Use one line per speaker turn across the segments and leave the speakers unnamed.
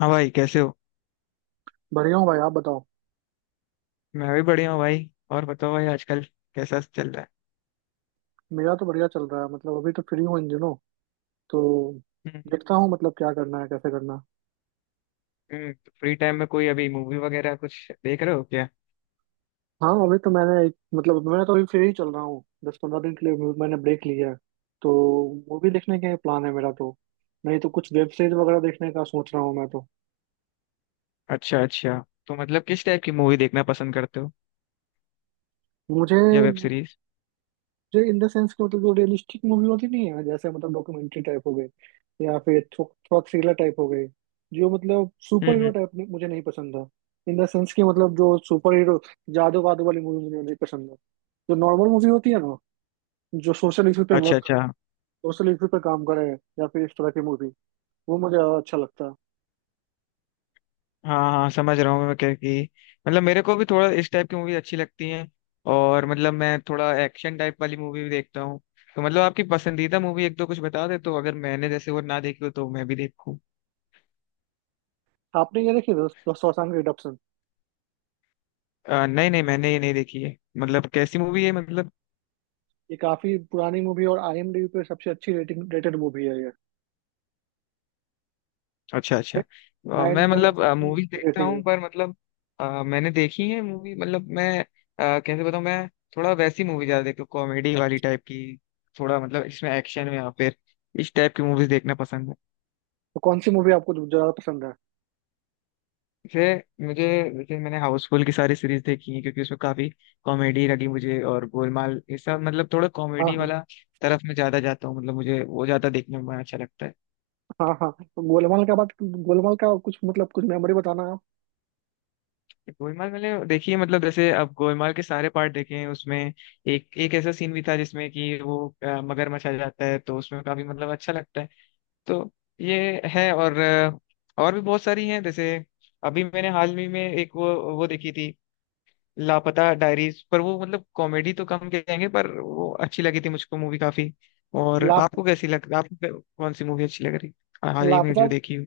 हाँ भाई, कैसे हो।
बढ़िया हूँ भाई आप बताओ।
मैं भी बढ़िया हूँ भाई। और बताओ भाई आजकल कैसा चल रहा है।
मेरा तो बढ़िया चल रहा है। मतलब अभी तो फ्री हूँ इन दिनों तो
हम्म
देखता हूँ मतलब क्या करना है कैसे करना है।
तो फ्री टाइम में कोई अभी मूवी वगैरह कुछ देख रहे हो क्या।
हाँ अभी तो मैंने एक मतलब मैं तो अभी फ्री ही चल रहा हूँ 10-15 दिन के लिए मैंने ब्रेक लिया है तो मूवी देखने का प्लान है मेरा तो। नहीं तो कुछ वेब सीरीज वगैरह देखने का सोच रहा हूँ मैं तो।
अच्छा अच्छा, तो मतलब किस टाइप की मूवी देखना पसंद करते हो
मुझे
या वेब सीरीज।
जो इन द सेंस कि मतलब जो रियलिस्टिक मूवी होती नहीं है जैसे मतलब डॉक्यूमेंट्री टाइप हो गए या फिर थोड़ा थ्रिलर टाइप हो गए। जो मतलब
हम्म
सुपर हीरो
हम्म,
टाइप नहीं, मुझे नहीं पसंद था। इन द सेंस कि मतलब जो सुपर हीरो जादू वादू वाली मूवी मुझे नहीं पसंद है। जो नॉर्मल मूवी होती है ना, जो
अच्छा अच्छा।
सोशल इशू पे काम करे या फिर इस तरह की मूवी वो मुझे ज्यादा अच्छा लगता है।
हाँ हाँ, समझ रहा हूँ मैं क्या, कि मतलब मेरे को भी थोड़ा इस टाइप की मूवी अच्छी लगती है। और मतलब मैं थोड़ा एक्शन टाइप वाली मूवी भी देखता हूँ। तो मतलब आपकी पसंदीदा मूवी एक दो कुछ बता दे, तो अगर मैंने जैसे वो ना देखी हो तो मैं भी देखूँ।
आपने ये देखी दोस्तों, शॉशैंक रिडेम्पशन?
नहीं नहीं, मैंने ये नहीं देखी है। मतलब कैसी मूवी है मतलब।
ये काफी पुरानी मूवी है और आईएमडीबी पे सबसे अच्छी रेटिंग रेटेड मूवी है ये।
अच्छा अच्छा।
नाइन
मैं
पॉइंट
मतलब
समथिंग
मूवी
की
देखता
रेटिंग
हूँ,
है।
पर मतलब मैंने देखी है मूवी। मतलब मैं कैसे बताऊँ मैं। थोड़ा वैसी मूवी ज्यादा देखता हूँ, कॉमेडी वाली टाइप की। थोड़ा मतलब इसमें एक्शन में या फिर इस टाइप की मूवीज देखना पसंद है।
तो कौन सी मूवी आपको ज्यादा पसंद है?
जैसे मुझे, जैसे मैंने हाउसफुल की सारी सीरीज देखी है क्योंकि उसमें काफी कॉमेडी लगी मुझे। और गोलमाल, ये सब मतलब थोड़ा
हाँ
कॉमेडी
हाँ।
वाला तरफ में ज्यादा जाता हूँ। मतलब मुझे वो ज्यादा देखने में अच्छा लगता है।
हाँ हाँ, तो गोलमाल का कुछ मतलब कुछ मेमोरी बताना आप।
गोलमाल मैंने देखी है, मतलब जैसे अब गोलमाल के सारे पार्ट देखे हैं। उसमें एक एक ऐसा सीन भी था जिसमें कि वो मगरमच्छ आ जाता है, तो उसमें काफी मतलब अच्छा लगता है। तो ये है। और और भी बहुत सारी हैं। जैसे अभी मैंने हाल ही में एक वो देखी थी, लापता डायरीज। पर वो मतलब कॉमेडी तो कम कहेंगे, पर वो अच्छी लगी थी मुझको मूवी काफी। और
लाप
आपको कैसी लग, आपको कौन सी मूवी अच्छी लग रही, हाल ही में
लापता।
जो देखी हो।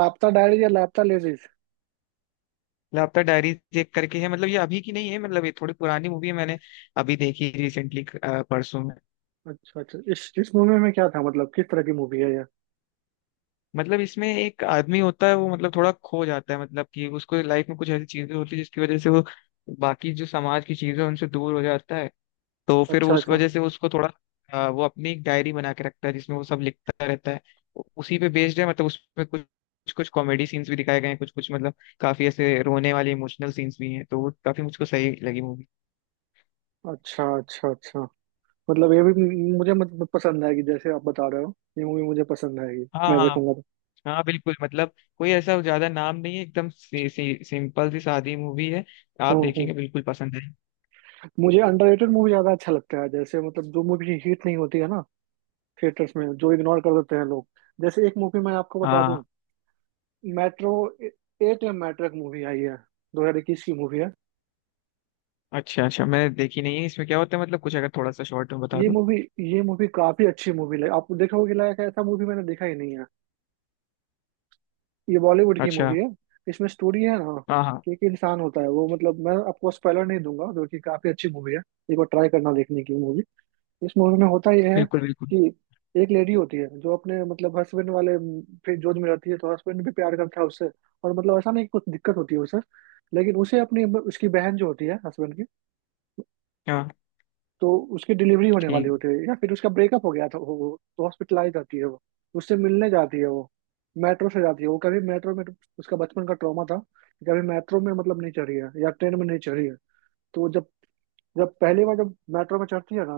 लापता डायरी या लापता लेडीज?
लापता डायरी चेक करके है, मतलब ये अभी की नहीं है। मतलब ये थोड़ी पुरानी मूवी है, मैंने अभी देखी रिसेंटली परसों में।
अच्छा अच्छा, इस मूवी में क्या था, मतलब किस तरह की मूवी है ये?
मतलब इसमें एक आदमी होता है, वो मतलब थोड़ा खो जाता है। मतलब कि उसको लाइफ में कुछ ऐसी चीजें होती है जिसकी वजह से वो बाकी जो समाज की चीजें हैं, उनसे दूर हो जाता है। तो फिर वो
अच्छा
उस
अच्छा
वजह से उसको थोड़ा वो अपनी एक डायरी बना के रखता है जिसमें वो सब लिखता रहता है। उसी पे बेस्ड है, मतलब उसमें कुछ कुछ कुछ कॉमेडी सीन्स भी दिखाए गए हैं। कुछ कुछ मतलब काफी ऐसे रोने वाले इमोशनल सीन्स भी हैं, तो वो काफी मुझको सही लगी मूवी।
अच्छा। अच्छा अच्छा। मतलब ये भी मुझे मतलब पसंद आएगी। जैसे आप बता रहे हो, ये मूवी मुझे पसंद आएगी,
हाँ
मैं
हाँ
देखूंगा।
हाँ, बिल्कुल मतलब कोई ऐसा ज्यादा नाम नहीं है, एकदम सी, सी, सिंपल सी सादी मूवी है।
तो
आप देखेंगे बिल्कुल पसंद है।
मुझे अंडररेटेड मूवी ज्यादा अच्छा लगता है। जैसे मतलब जो मूवी हिट नहीं होती है ना, थिएटर्स में जो इग्नोर कर देते हैं लोग। जैसे एक मूवी मैं आपको बता
हाँ।
दूं। मेट्रो एट या मेट्रो एक मूवी आई है 2021 की मूवी है।
अच्छा अच्छा, मैंने देखी नहीं है। इसमें क्या होता है मतलब कुछ अगर थोड़ा सा शॉर्ट में बता
ये
दो।
मूवी ये मूवी काफी अच्छी मूवी लगी। आप देखोगे, लायक ऐसा मूवी मैंने देखा ही नहीं है। ये बॉलीवुड की
अच्छा।
मूवी है। इसमें स्टोरी है ना
हाँ हाँ,
कि एक इंसान होता है वो, मतलब मैं आपको स्पॉइलर नहीं दूंगा, जो कि काफी अच्छी मूवी है। एक बार ट्राई करना देखने की मूवी। इस मूवी में होता यह है
बिल्कुल बिल्कुल।
कि एक लेडी होती है जो अपने मतलब हस्बैंड वाले फिर जोध में रहती है। तो हस्बैंड भी प्यार करता है उससे, और मतलब ऐसा नहीं कि कुछ दिक्कत होती है उसे। लेकिन उसे अपनी उसकी बहन जो होती है हस्बैंड की,
हाँ
तो उसकी डिलीवरी होने वाली
ठीक।
होती है या फिर उसका ब्रेकअप हो गया था, तो हॉस्पिटलाइज जाती है वो। उससे मिलने जाती है वो। मेट्रो से जाती है वो। कभी मेट्रो में उसका बचपन का ट्रॉमा था कि कभी मेट्रो में मतलब नहीं चढ़ी है या ट्रेन में नहीं चढ़ी है। तो वो जब जब पहली बार जब मेट्रो में चढ़ती है ना,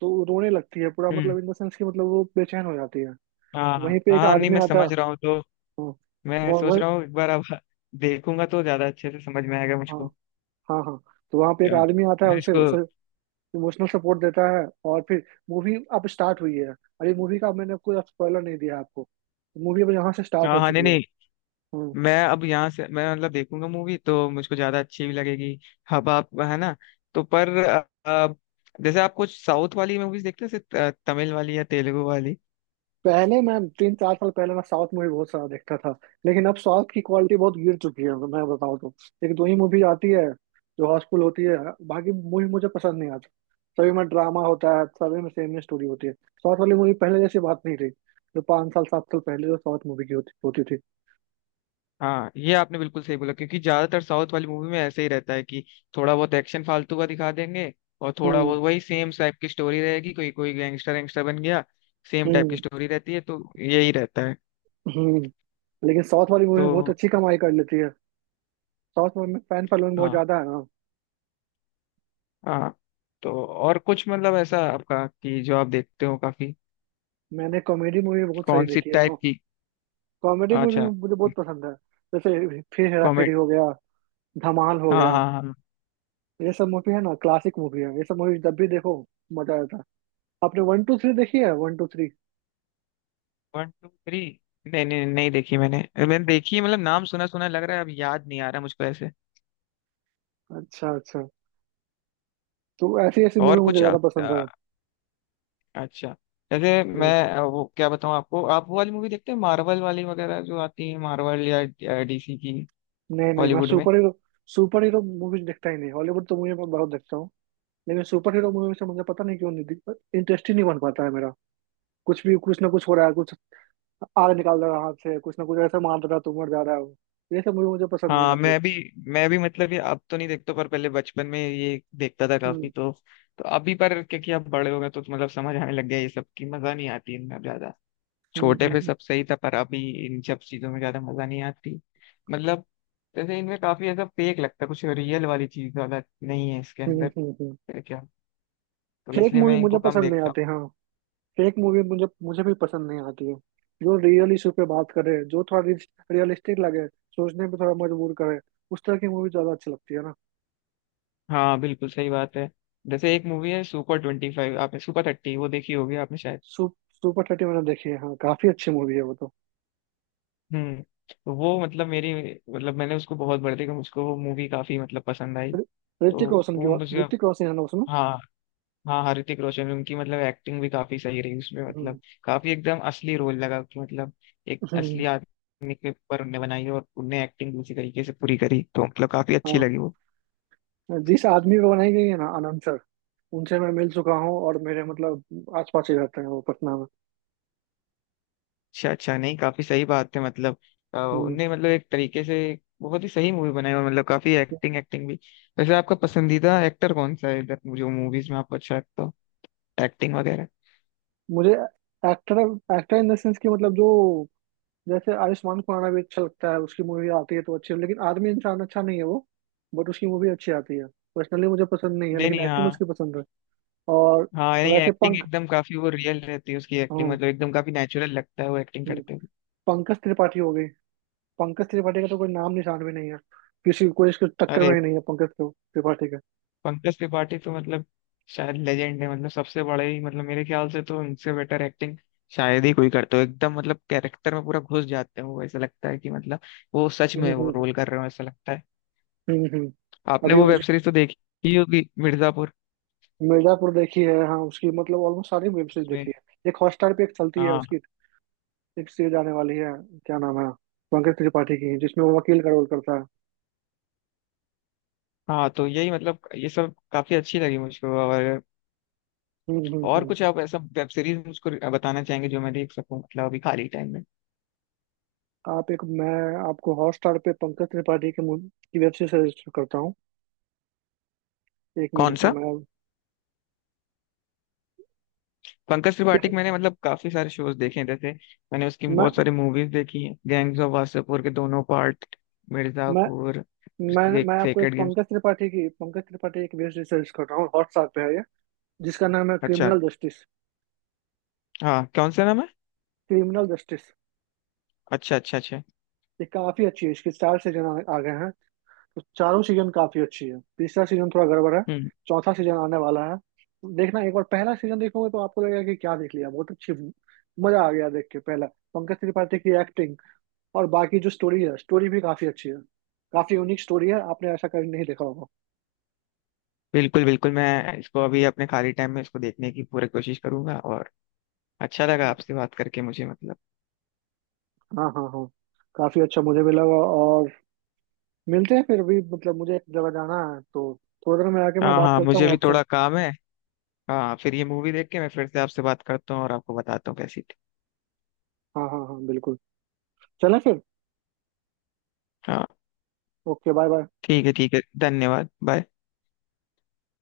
तो वो रोने लगती है पूरा,
हम्म।
मतलब इन द सेंस कि मतलब वो बेचैन हो जाती है।
हाँ
तो
हाँ
वहीं पे एक
हाँ, नहीं
आदमी
मैं
आता है।
समझ रहा हूँ। तो
हाँ।
मैं सोच
वो
रहा हूँ एक बार अब देखूंगा तो ज्यादा अच्छे से समझ में आएगा
हाँ
मुझको।
हाँ हाँ। तो वहाँ पे एक
या,
आदमी आता है
मैं
उसे
इसको।
उसे इमोशनल सपोर्ट देता है। और फिर मूवी अब स्टार्ट हुई है। अरे मूवी का मैंने कोई स्पॉइलर नहीं दिया आपको। मूवी अब यहाँ से स्टार्ट
हाँ
हो
हाँ, नहीं
चुकी है।
नहीं,
हम्म।
मैं अब यहाँ से मैं मतलब देखूंगा मूवी तो मुझको ज्यादा अच्छी भी लगेगी। अब आप है ना। तो पर अ, जैसे आप कुछ साउथ वाली मूवीज देखते हैं, जैसे तमिल वाली या तेलुगु वाली।
पहले मैं 3-4 साल पहले मैं साउथ मूवी बहुत सारा देखता था। लेकिन अब साउथ की क्वालिटी बहुत गिर चुकी है, मैं बताऊँ तो। एक दो ही मूवी आती है जो हाउसफुल होती है। बाकी मूवी मुझे पसंद नहीं आता। सभी में ड्रामा होता है, सभी में सेम ही स्टोरी होती है, साउथ वाली मूवी पहले जैसी बात नहीं रही जो 5 साल 7 साल पहले जो साउथ मूवी की होती होती थी।
हाँ, ये आपने बिल्कुल सही बोला, क्योंकि ज्यादातर साउथ वाली मूवी में ऐसे ही रहता है कि थोड़ा बहुत एक्शन फालतू का दिखा देंगे। और थोड़ा
हम्म
बहुत वही सेम टाइप की स्टोरी रहेगी, कोई कोई गैंगस्टर गैंगस्टर बन गया। सेम टाइप की
हम्म
स्टोरी रहती है तो यही रहता है।
हम्म। लेकिन साउथ वाली मूवी में बहुत
तो
अच्छी कमाई कर लेती है। साउथ में फैन फॉलोइंग बहुत
हाँ
ज्यादा है ना।
हाँ। तो और कुछ मतलब ऐसा आपका कि जो आप देखते हो काफी।
मैंने कॉमेडी मूवी बहुत सारी
कौन सी
देखी है।
टाइप की।
कॉमेडी मूवी
अच्छा।
मुझे बहुत पसंद है। जैसे फिर हेरा फेरी
कॉमेडी।
हो गया, धमाल हो
हाँ
गया,
हाँ हाँ।
ये सब मूवी है ना, क्लासिक मूवी है। ये सब मूवी जब भी देखो मजा आता है। आपने वन टू थ्री देखी है? One two three.
One two three. नहीं नहीं, नहीं देखी मैंने, मैंने देखी है, मतलब नाम सुना सुना लग रहा है, अब याद नहीं आ रहा मुझको ऐसे।
अच्छा अच्छा। तो ऐसी ऐसी मूवी
और
मुझे
कुछ
ज्यादा
आप
पसंद
अच्छा। जैसे मैं
है।
वो क्या बताऊँ आपको, आप वो वाली मूवी देखते हैं, मार्वल वाली वगैरह जो आती है, मार्वल या डीसी की,
नहीं नहीं, मैं
बॉलीवुड में।
सुपर हीरो मूवीज देखता ही नहीं। हॉलीवुड तो मूवी मैं बहुत देखता हूँ। लेकिन सुपर हीरो मूवी से मुझे पता नहीं क्यों नहीं इंटरेस्ट ही नहीं बन पाता है मेरा। कुछ भी, कुछ ना कुछ हो रहा है, कुछ आग निकाल रहा है हाथ से, कुछ ना कुछ ऐसा मार रहा है तो मर जा रहा हूँ। ये सब मूवी मुझे पसंद नहीं
हाँ,
आती।
मैं भी, मैं भी मतलब ये अब तो नहीं देखता, पर पहले बचपन में ये देखता था काफी।
हम्म
तो अभी पर क्योंकि अब बड़े हो गए तो मतलब समझ आने लग गया ये सब की मजा नहीं आती इतना ज्यादा। छोटे पे
हम्म।
सब सही था, पर अभी इन सब चीजों में ज्यादा मजा नहीं आती। मतलब जैसे इनमें काफी ऐसा फेक लगता है, कुछ रियल वाली चीज ज्यादा नहीं है इसके अंदर
हम्म।
है क्या। तो
फेक
इसलिए
मूवी
मैं
मुझे
इनको कम
पसंद नहीं
देखता
आती, हाँ। फेक मूवी मुझे मुझे भी पसंद नहीं आती है। जो रियल इशू पे बात करे, जो थोड़ा रियलिस्टिक लगे, सोचने पे थोड़ा मजबूर करे, उस तरह की मूवी ज्यादा अच्छी लगती है ना।
हूँ। हाँ बिल्कुल सही बात है। जैसे एक मूवी है सुपर 25, आपने सुपर 30 वो देखी होगी आपने शायद।
सु, सुपर 30 मैंने देखी है। हाँ, काफी अच्छी मूवी है वो तो।
हम्म। तो वो मतलब मेरी, मतलब मैंने उसको बहुत बार देखा, मुझको वो मूवी काफी मतलब पसंद आई।
रि-
तो
ऋतिक रोशन
वो
की बात,
मुझे
ऋतिक रोशन है ना उसमें।
हाँ हाँ हाँ, ऋतिक रोशन उनकी मतलब एक्टिंग भी काफी सही रही उसमें। मतलब
हम्म
काफी एकदम असली रोल लगा कि मतलब एक
हम्म,
असली आदमी के ऊपर उनने बनाई है और उनने एक्टिंग उसी तरीके से पूरी करी, तो मतलब काफी अच्छी
हाँ।
लगी वो।
जिस आदमी को बनाई गई है ना, आनंद सर, उनसे मैं मिल चुका हूँ और मेरे मतलब आस पास ही रहते हैं वो, पटना में।
अच्छा अच्छा, नहीं काफी सही बात है। मतलब
हम्म।
उनने मतलब एक तरीके से बहुत ही सही मूवी बनाई। और मतलब काफी एक्टिंग एक्टिंग भी। वैसे आपका पसंदीदा एक्टर कौन सा है इधर, जो मूवीज में आपको अच्छा लगता हो, एक्टिंग वगैरह।
मुझे एक्टर, इन द सेंस कि मतलब जो, जैसे आयुष्मान खुराना भी अच्छा लगता है। उसकी मूवी आती है तो अच्छी है, लेकिन आदमी इंसान अच्छा नहीं है वो। बट उसकी मूवी अच्छी आती है। पर्सनली मुझे पसंद नहीं है
नहीं
लेकिन
नहीं,
एक्टिंग
हाँ
उसकी पसंद है। और
हाँ। नहीं,
वैसे
एक्टिंग
पंख
एकदम काफी वो रियल रहती है उसकी एक्टिंग।
हाँ।
मतलब एकदम काफी नेचुरल लगता है वो एक्टिंग
हम्म।
करते हुए।
पंकज त्रिपाठी हो गई। पंकज त्रिपाठी का तो कोई नाम निशान भी नहीं है। किसी, कोई इसके टक्कर में
अरे
ही नहीं है, पंकज त्रिपाठी का।
पंकज त्रिपाठी तो मतलब शायद लेजेंड है, मतलब सबसे बड़े ही, मतलब मेरे ख्याल से तो उनसे बेटर एक्टिंग शायद ही कोई करता हो। एकदम मतलब कैरेक्टर में पूरा घुस जाते हैं वो, ऐसा लगता है कि मतलब वो सच में वो
हम्म।
रोल कर रहे हो ऐसा लगता है।
हम्म हम्म।
आपने
अभी
वो वेब
उस
सीरीज तो देखी ही होगी, मिर्जापुर।
मिर्जापुर देखी है, हाँ। उसकी मतलब ऑलमोस्ट सारी वेब सीरीज देख
उसमें
ली है। एक हॉटस्टार पे एक चलती है
हाँ
उसकी। एक सीरीज आने वाली है। क्या नाम है, पंकज त्रिपाठी की, जिसमें वो वकील का रोल करता है।
हाँ, तो यही मतलब ये सब काफी अच्छी लगी मुझको।
हम्म हम्म
और
हम्म।
कुछ आप ऐसा वेब सीरीज मुझको बताना चाहेंगे जो मैं देख सकूं मतलब अभी खाली टाइम में।
आप एक मैं आपको हॉटस्टार पे पंकज त्रिपाठी के की वेब सीरीज सजेस्ट करता हूँ। 1 मिनट
कौन
रुकना
सा।
मैं।
पंकज त्रिपाठी
फिर
के मैंने मतलब काफी सारे शोज देखे हैं। जैसे मैंने उसकी
मैं
बहुत सारी मूवीज देखी हैं, गैंग्स ऑफ वासेपुर के दोनों पार्ट,
मैं
मिर्जापुर,
मैं
एक
मैं आपको एक
सेक्रेड गेम्स।
पंकज त्रिपाठी एक वेब सीरीज कर रहा हूँ, हॉटस्टार पे है ये, जिसका नाम है
अच्छा।
Criminal justice.
हाँ कौन सा नाम है।
Criminal justice.
अच्छा अच्छा अच्छा।
ये काफी अच्छी है, इसके 4 सीजन आ गए हैं। तो चारों सीजन काफी अच्छी है, तीसरा सीजन थोड़ा गड़बड़ है।
हम्म।
चौथा सीजन आने वाला है। देखना एक बार, पहला सीजन देखोगे तो आपको लगेगा कि क्या देख लिया, बहुत अच्छी। मजा आ गया देख के पहला। पंकज त्रिपाठी की एक्टिंग और बाकी जो स्टोरी है, स्टोरी भी काफी अच्छी है। काफी यूनिक स्टोरी है, आपने ऐसा कभी नहीं देखा होगा।
बिल्कुल बिल्कुल, मैं इसको अभी अपने खाली टाइम में इसको देखने की पूरी कोशिश करूंगा। और अच्छा लगा आपसे बात करके मुझे मतलब।
हाँ हाँ हाँ। काफी अच्छा मुझे भी लगा और मिलते हैं फिर। अभी मतलब मुझे एक जगह जाना है तो थोड़ी देर में आके मैं
हाँ
बात
हाँ,
करता
मुझे
हूँ
भी
आपसे।
थोड़ा काम है। हाँ फिर ये मूवी देख के मैं फिर से आपसे बात करता हूँ और आपको बताता हूँ कैसी थी।
हाँ हाँ हाँ बिल्कुल। चलें फिर।
हाँ
ओके, बाय बाय।
ठीक है ठीक है। धन्यवाद, बाय।